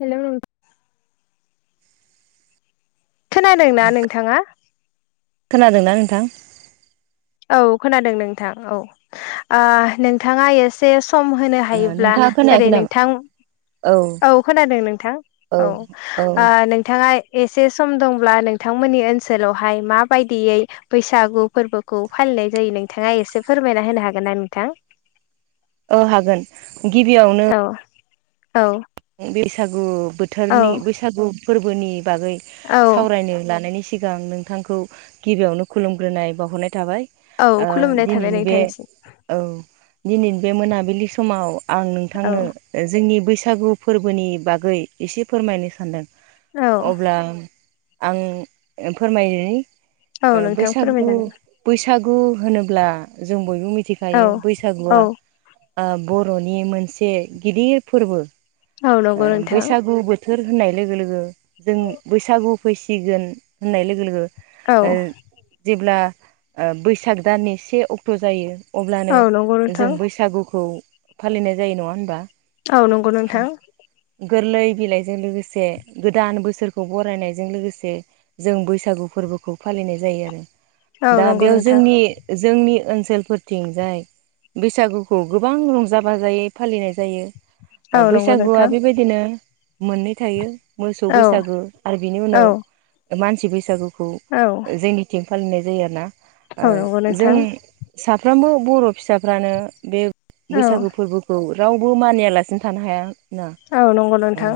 Hello खोनादों ना नोंथाङा खोनादोंना नोंथां औ खोनादों नोंथां औ ओ नोंथाङा एसे सम होनो ओ हायोब्ला नोंथाङा खोनायाखै जेरै नामा नोंथां औ खोनादों नोंथां औ औ ओ नोंथाङा एसे सम दंब्ला नोंथांमोननि ओनसोलावहाय माबायदियै बैसागु फोरबो खौ फालिनाय जायो नोंथाङा एसे फोरमायना होनो हागोन ना नोंथां ओ हागोन गिबियावनो औ औ बैसागु औ बोथोरनि बैसागु फोरबोनि बागै औ सावरायनो लानायनि सिगां नोंथांखौ गिबियावनो खुलुमग्रोनाय बावहरनाय थाबाय औ ओ खुलुमनाय थाबाय दिनैनि बे नोंथांनिसिम औ दिनै बे मोनाबिलि समाव आं औ नोंथांनो जोंनि बैसागु फोरबोनि बागै एसे फोरमायनो सानदों औ अब्ला आं फोरमायनोनि औ नोंथां बैसागु फोरमायजागोन बैसागु होनोब्ला जों बयबो औ मिथिखायो औ बैसागुआ ओ बर'नि मोनसे गिदिर फोरबो औ नंगौ ओ नोंथां बैसागु बोथोर बोथोर होननाय लोगो लोगो जों बैसागु फैसिगोन होननाय लोगो लोगो औ ओ जेब्ला बैसाग दाननि से अक्ट' जायो अब्लानो औ नंगौ जों नोंथां बैसागुखौ फालिनाय जायो नङा होनबा औ नंगौ नोंथां गोरलै बिलाइजों लोगोसे गोदान बोसोरखौ बरायनायजों लोगोसे जों बैसागु फोरबोखौ फालिनाय जायो आरो औ दा नंगौ बेयाव नोंथां जोंनि जोंनि ओनसोल फोरथिंजाय बैसागुखौ गोबां रंजा बाजायै फालिनाय जायो औ ओ नंगौ बैसागुआ नोंथां बेबायदिनो मोननै थायो मोसौ औ बैसागो आरो बिनि औ उनाव मानसि बैसागोखौ औ जोंनि थिं फालिनाय जायो आरो ना ओ औ नंगौ जों नोंथां साफ्रोमबो बर' फिसाफ्रानो बे औ बैसागो फोरबोखौ रावबो मानियालासिनो थानो हाया ना औ नंगौ ओ नोंथां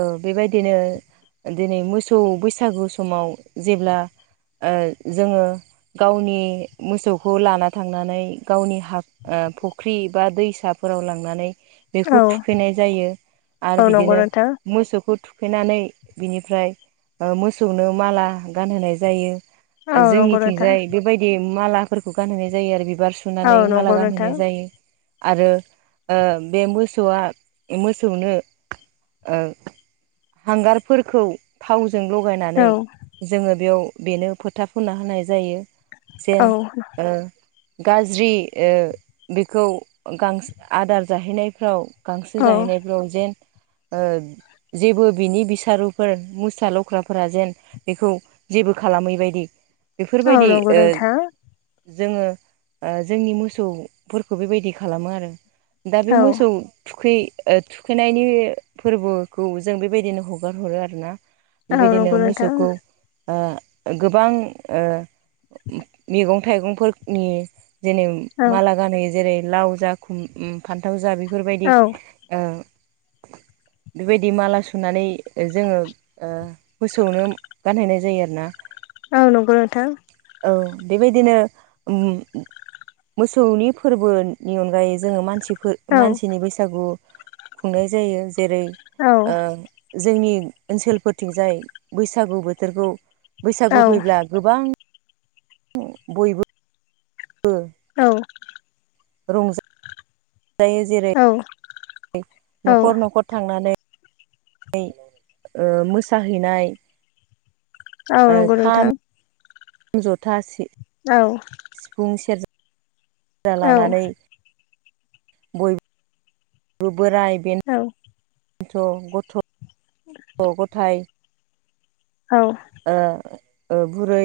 ओ बेबायदिनो दिनै मोसौ बैसागु समाव जेब्ला ओ जोङो गावनि मोसौखौ लाना थांनानै गावनि हा ओ फुख्रि एबा दैसाफोराव लांनानै औ बेखौ थुखैनाय जायो आरो औ नंगौ बिदिनो नोंथां मोसौखौ थुखैनानै बिनिफ्राय ओ मोसौनो माला गानहोनाय जायो औ नंगौ नोंथां जोंनिथिंजाय बेबायदि बि मालाफोरखौ गानहोनाय जायो आरो बिबार औ सुनानै माला नंगौ नोंथां गानहोनाय जायो आरो बे ओ मोसौआ मोसौनो ओ हांगारफोरखौ थावजों लगायनानै औ जोङो बेयाव बेनो फोथा फुनना होनाय जायो औ जेन ओ गाज्रि ओ बेखौ गांस आदार जाहैनायफ्राव गांसो औ जाहैनायफ्राव जेन ओ जेबो बिनि बिसारुफोर मुस्रा लख्राफोरा जेन बेखौ जेबो खालामैबायदि औ बेफोरबायदि नंगौ ओ नोंथां जोङो ओ जोंनि मोसौफोरखौ बेबायदि खालामो आरो दा औ मोसौ थुखै ओ थुखैनायनि फोरबो खौ जों बेबायदिनो हगार हरो आरो ना औ नंगौ बेबायदिनो नोंथां मोसौखौ ओ गोबां ओ मैगं थाइगंफोरनि जेनै औ माला गानोहोयो जेरै लाव जा खुम उ फान्थाव जा बेफोरबायदि औ ओ बेबायदि माला सुनानै जोङो ओ मोसौनो गानहोनाय जायो आरोना औ नंगौ नोंथां औ बेबादिनो उम मोसौनि फोरबोनि अनगायै जोङो मानसि औ मानसिनि बैसागु खुंनाय जायो जेरै औ ओ जोंनि ओनसोलफोरथिंजाय बैसागु बोथोरखौ औ बैसागु फैब्ला गोबां बयबो ओ औ रंजायो जेरै औ न'खर न'खर थांनानै मोसाहैनाय औ ओ नंगौ खाम नोंथां। जथा सि औ सिफुं सेरजा औ लानानै बय बोराय औ बेन्थ' गथ' गथाइ औ ओ ओ बुरै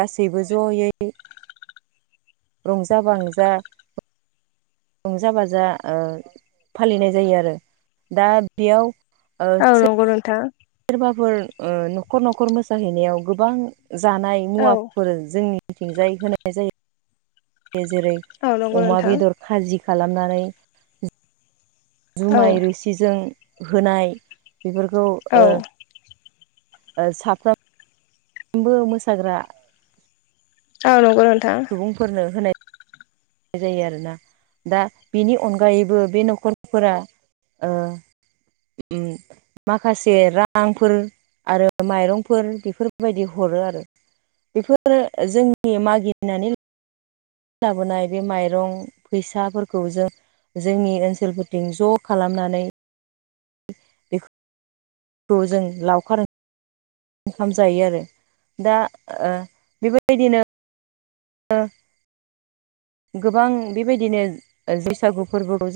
गासैबो ज'यै रंजा बांजा रंजा बाजा फालिनाय जायो आरो दा बेयाव औ नंगौ नोंथां। सोरबाफोर न'खर न'खर मोसाहैनायाव गोबां जानाय औ मुवाफोर जोंनि जोंनिथिंजाय होनाय जायो। जेरै औ नंगौ अमा नोंथां बेदर खाजि खालामनानै जुमाय औ रोसि जों होनाय बेफोरखौ औ ओ साफ्रोमबो मोसाग्रा औ नोंगौ नोंथां। बुंफोरनो होनाय जायो आरोना दा बिनि अनगायैबो बे न'खरफोरा उम माखासे रांफोर आरो माइरंफोर बेफोरबायदि हरो आरो। बेफोर जोंनि मागिनानै लाबोनाय बे माइरं फैसाफोरखौ जों जोंनि ओनसोलफोरथिं ज' खालामनानै बेखौ खौ जों लावखार ओं ओंखाम जायो आरो दा‌ ओ बेबादिनो ओ गोबां बेबायदिनो बैसागु फोरबोखौ जों